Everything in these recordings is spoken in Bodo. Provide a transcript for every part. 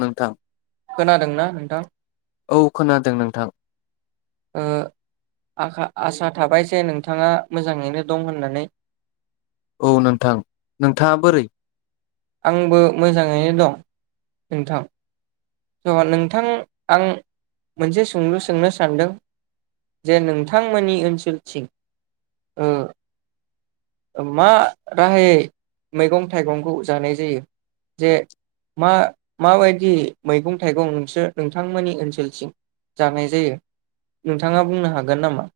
नोंथां खोनादोंना नोंथां औ खोनादों नोंथां ओ आखा आसा थाबाय जे नोंथाङा मोजाङैनो दं होननानै। औ नोंथां नोंथाङा बोरै आंबो मोजाङैनो दं। नोंथां। अ नोंथां आं मोनसे सोंलु सोंनो सानदों जे नोंथांमोननि ओनसोलथिं ओ मा राहायै मैगं थाइगंखौ जानाय जायो जे मा माबायदि मैगं थाइगं नोंसोर नोंथांमोननि ओनसोलसिम जानाय जायो नोंथाङा बुंनो हागोन नामा?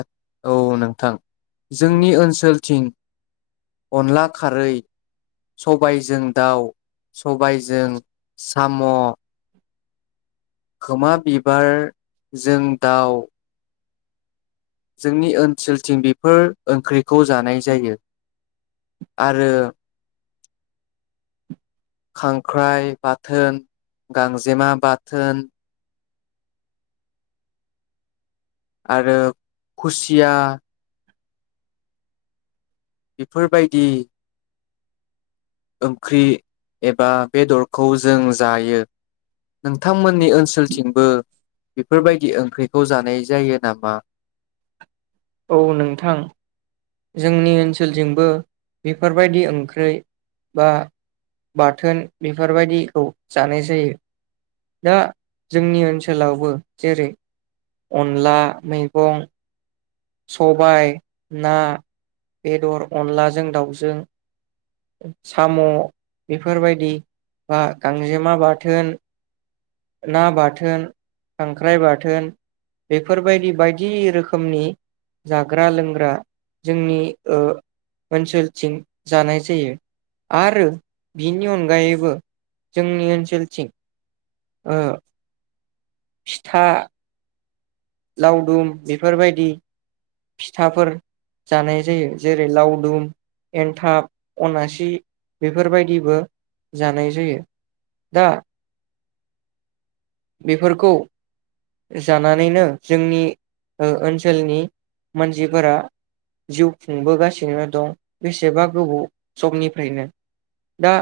आत औ नोंथां जोंनि ओनसोलथिं अनला खारै सबायजों दाउ सबायजों सा साम' खोमा बिबारजों दाउ जोंनि ओनसोल थिं बेफोर ओंख्रै खौ जानाय जायो। आरो खांख्राइ बाथोन, गांजेमा बाथ थोन, आरो खुसिया, बेफोरबायदि ओंख्रि एबा बेदरखौ जों जायो। नोंथांमोननि ओनसोलथिंबो बेफोरबायदि ओंख्रि खौ जानाय जायो नामा? औ नोंथां। जोंनि ओनसोलजोंबो बेफोरबायदि ओंख्रै बा बाथोन बेफोरबायदिखौ जानाय जायो। दा जोंनि ओनसोलावबो जेरै अनला, मैगं सबाय, ना, बेदर, अनलाजों दाउजों साम' बेफोरबायदि बा गांजेमा बाथोन ना बाथोन, खांख्राइ बाथोन बेफोरबायदि बायदि रोखोमनि जाग्रा लोंग्रा जोंनि ओ ओनसोलथिं जानाय जायो। आरो बिनि अनगायैबो जोंनि ओनसोलथिं ओ फिथा, लावदुम बेफोरबायदि फिथाफोर जानाय जायो जेरै लावदुम, एन्थाब, अनासि बेफोरबायदिबो जानाय जायो। दा बेफोरखौ जानानैनो जोंनि ओ ओनसोलनि मानसिफोरा जिउ खुंबोगासिनो दं बेसेबा गोबाव समनिफ्रायनो। दा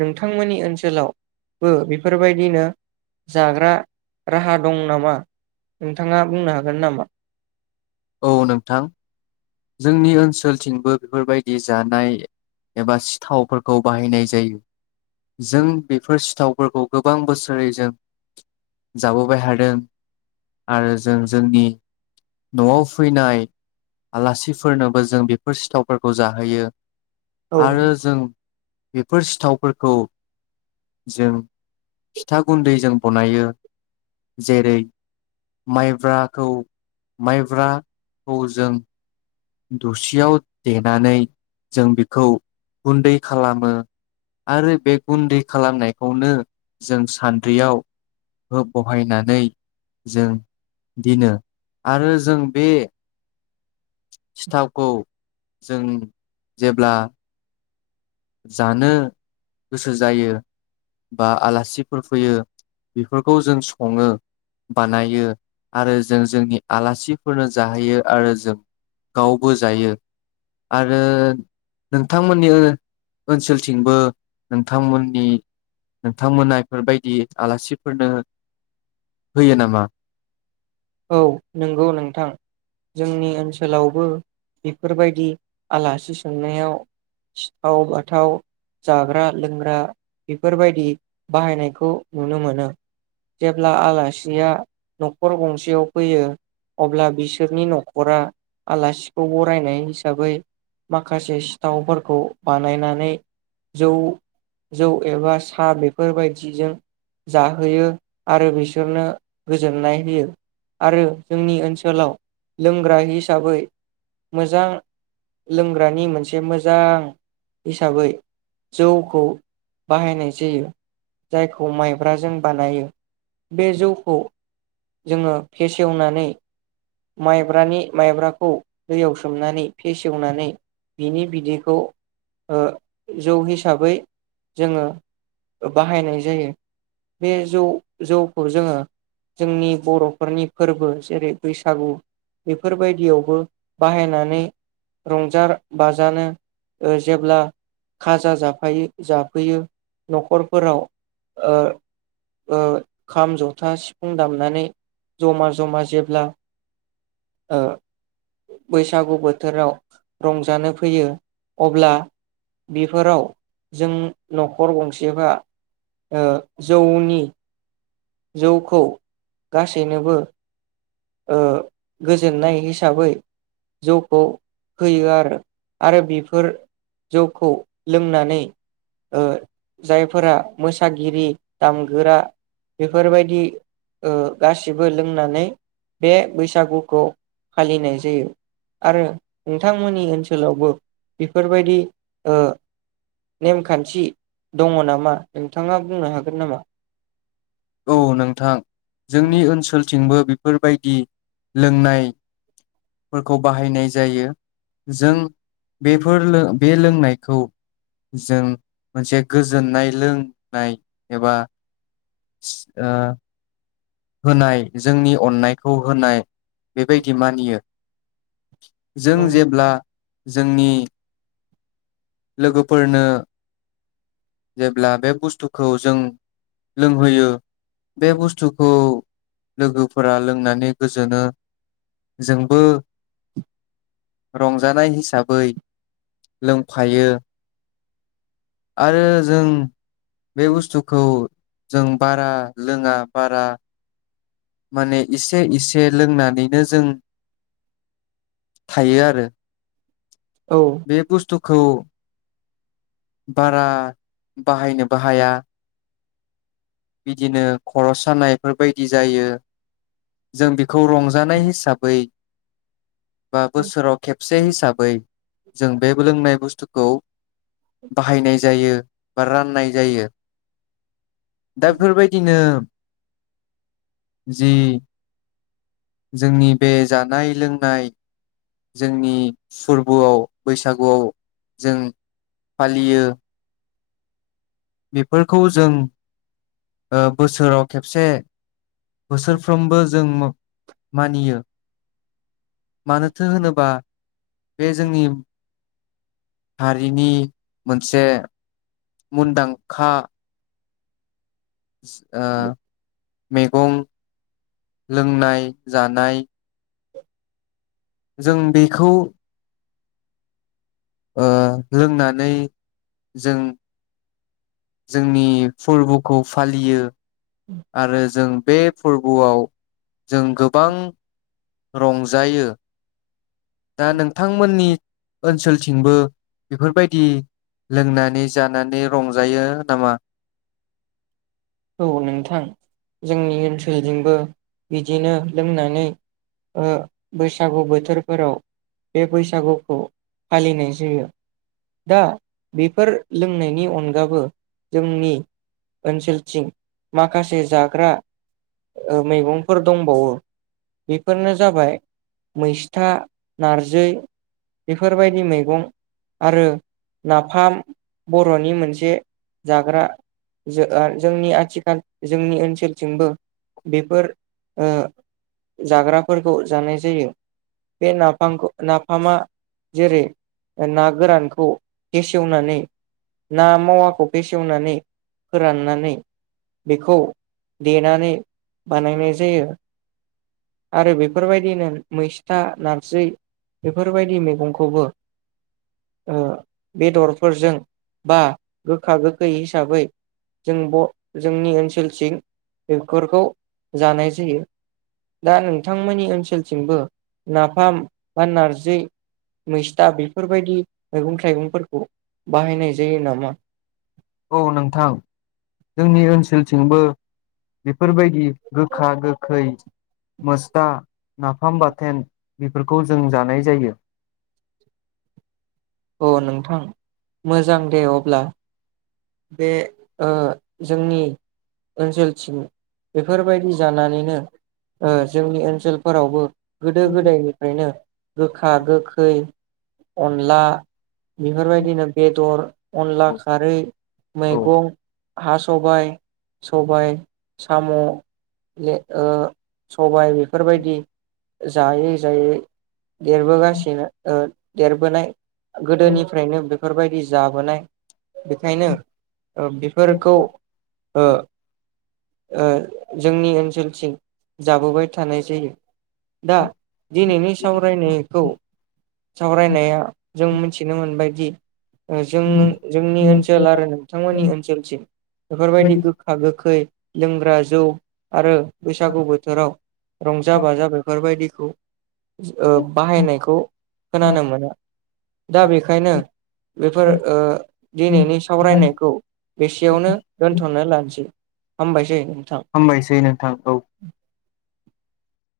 नोंथांमोननि ओनसोलावबो बेफोरबायदिनो जाग्रा राहा दं नामा? नोंथाङा बुंनो हागोन नामा? औ नोंथां। जोंनि ओनसोलथिंबो बेफोरबायदि जानाय एबा सिथावफोरखौ बाहायनाय जायो जों बेफोर सिथावफोरखौ गोबां बोसोरै जों जाबोबाय हादों आरो जों जोंनि न'आव फैनाय आलासिफोरनोबो जों बेफोर सिथावफोरखौ जाहोयो। औ आरो जों बेफोर सिथावफोरखौ जों फिथा गुन्दै जों बनायो जेरै माइब्राखौ माइब्राखौ जों दसियाव देनानै जों बेखौ गुन्दै खालामो आरो बे गुन्दै खालामनायखौनो जों सान्द्रियाव ओ बहायनानै जों दिनो आरो जों बे सिथावखौ जों जेब्ला जानो गोसो जायो बा आलासिफोर फैयो बेफोरखौ जों सङो। बानायो आरो जों जोंनि आलासिफोरनो जाहोयो आरो जों औ गावबो जायो। आरो नोंथांमोननि ओ ओनसोलथिंबो नोंथांमोननि नोंथांमोना बेफोरबायदि आलासिफोरनो होयो नामा? औ नंगौ नोंथां जोंनि ओनसोलावबो बेफोरबायदि आलासि सोंनायाव सिथाव बाथाव जाग्रा लोंग्रा बेफोरबायदि बाहायनायखौ नुनो मोनो जेब्ला आलासिया न'खर गंसे खायाव फैयो अब्ला बिसोरनि नखरा आलासिखौ बरायनाय हिसाबै माखासे सिथावफोरखौ बानायनानै जौ जौ एबा साहा बेफोरबायदिजों जाहोयो आरो बिसोरनो गोजोननाय होयो। आरो जोंनि ओनसोलाव लोंग्रा हिसाबै मोजां लोंग्रानि मोनसे मोजां हिसाबै जौखौ बाहायनाय जायो जायखौ माइब्राजों बानायो बे जौखौ जोङो फेसेवनानै माइब्रानि माइब्राखौ दैयाव सोमनानै फेसेवनानै बिनि बिदैखौ जौ हिसाबै जोङो बाहायनाय जायो। बे जौ जौखौ जोङो जोंनि बरफोरनि फोरबो जेरै बैसागु बेफोरबायदियावबो बाहायनानै रंजा बाजानो जेब्ला खाजा जाफा जाफैयो न'खरफोराव खाम जथा सिफुं दामनानै जमा जमा जेब्ला ओ बैसागु बोथोराव रंजानो फैयो अब्ला बेफोराव जों नखर गंसेफ्रा जौनि। जौखौ गासैनोबो ओ गोजोन्नाय हिसाबै जौखौ होयो आरो आरो बेफोर जौखौ लोंनानै ओ जायफोरा मोसागिरि दामगोरा बेफोरबायदि गासिबो लोंनानै बे बैसागुखौ फालिनाय जायो आरो नोंथांमोननि ओनसोलावबो ओ बेफोरबायदि नेमखान्थि दङ नामा? नोंथाङा बुंनो हागोन नामा? औ नोंथां जोंनि ओनसोलथिंबो बिफोरबायदि लोंनायफोरखौ बाहायनाय जायो। जों बेफोर बे लोंनायखौ जों मोनसे गोजोननाय लोंनाय एबा ओ होनाय जोंनि अननायखौ होनाय बेबायदि मानियो जों जेब्ला जोंनि लोगोफोरनो जेब्ला बे बुस्थुखौ जों लोंहोयो बे बुस्थु खौ लोगोफोरा लोंनानै गोजोनो जोंबो रंजानाय हिसाबै लोंफायो। आरो जों बे बुस्थुखौ जों बारा लोङा बारा माने इसे इसे लोंनानैनो जों थायो आरो औ बे बुस्तुखौ बारा बाहायनोबो हाया बिदिनो खर सानायफोरबायदि जायो। जों बेखौ रंजानाय हिसाबै बा बोसोराव खेबसे हिसाबै जों बे लोंनाय बुस्थुखौ बाहायनाय जायो बा राननाय जायो। दा बेफोरबायदिनो जि जोंनि बे जानाय लोंनाय जोंनि फोरबोआव बैसागुआव जों फालियो। बेफोरखौ जों ओ बोसोराव खेबसे बोसोरफ्रोमबो जों मोब मानियो मानोथो होनोबा बे जोंनि हारिनि मोनसे मुनदांखा ओ मेगं लोंनाय जानाय जों बेखौ ओ लोंनानै जों नि फोरबोखौ फालियो। आरो जों बे फोरबोआव जों गोबां रंजायो। दा नोंथांमोननि ओनसोलथिंबो बेफोरबायदि लोंनानै जानानै रंजायो नामा? औ नोंथां जोंनि ओनसोलजोंबो बिदिनो लोंनानै ओ बैसागु बोथोरफोराव बे बैसागुखौ फालिनाय जायो दा बेफोर लोंनायनि अनगाबो जोंनि ओनसोल थिं माखासे जाग्रा ओ मैगंफोर दंबावो बेफोरनो जाबाय मैस्था नारजै बेफोरबायदि मेगं आरो नाफाम बर'नि मोनसे जाग्रा [unintelligible] जोंनि आथिखाल जोंनि ओनसोलथिंबो बेफोर ओ जाग्राफोरखौ जानाय जायो बे नाफामखौ नाफामा जेरै ना गोरानखौ फेसेवनानै ना मावाखौ फेसेवनानै फोराननानै बेखौ देनानै बानायनाय जायो आरो बेफोरबायदिनो मैस्था नारजै बेफोरबायदि मैगंखौबो ओ बेदरफोरजों बा गोखा गोखै हिसाबै जों ब जोंनि ओनसोलथिं बेफोरखौ जानाय जायो दा नोंथांमोननि ओनसोलथिंबो नाफाम बा नारजै मैस्था बेफोरबायदि मैगं थाइगंफोरखौ बाहायनाय जायो नामा? औ नोंथां जोंनि ओनसोलथिंबो बेफोरबायदि गोखा गोखै मोस्था नाफाम बाथोन बेफोरखौ जों जानाय जायो। औ नोंथां मोजां दे अब्ला। बे ओ जोंनि ओनसोलथिं बेफोरबायदि जानानैनो ओ जोंनि ओनसोलफोरावबो गोदो गोदायनिफ्रायनो गोखा गोखै अनला बेफोरबायदिनो बेदर अनला खारै औ औ मेगं हा सबाइ सबाइ साम' ए ओ सबाय बेफोरबायदि जायै जायै देरबोगासिनो ओ देरबोनाय गोदोनिफ्रायनो बे बेफोरबायदि जाबोनाय बेखायनो ओ बेफोरखौ ओ ओ जोंनि ओनस सोलथिं जाबोबाय थानाय जायो। दा दिनैनि सावरायनायखौ सावरायनाया जों मिथिनो मोनबायदि ओ जों जोंनि ओनसोल आरो नों थांमोननि ओनसोलथिं बेफोरबायदि गोखा गोख खै लोंग्रा जौ आरो बैसागु बोथोराव रंजा बाजा बेफोरबायदि खौ ओ बाहायनायखौ खोनानो मोनो दा बेखायनो बेफोर ओ दिनैनि सावरायनाय खौ बेसेयावनो हामबायसै दोनथनो लानसै हामबायसै हामबायसै नोंथां औ।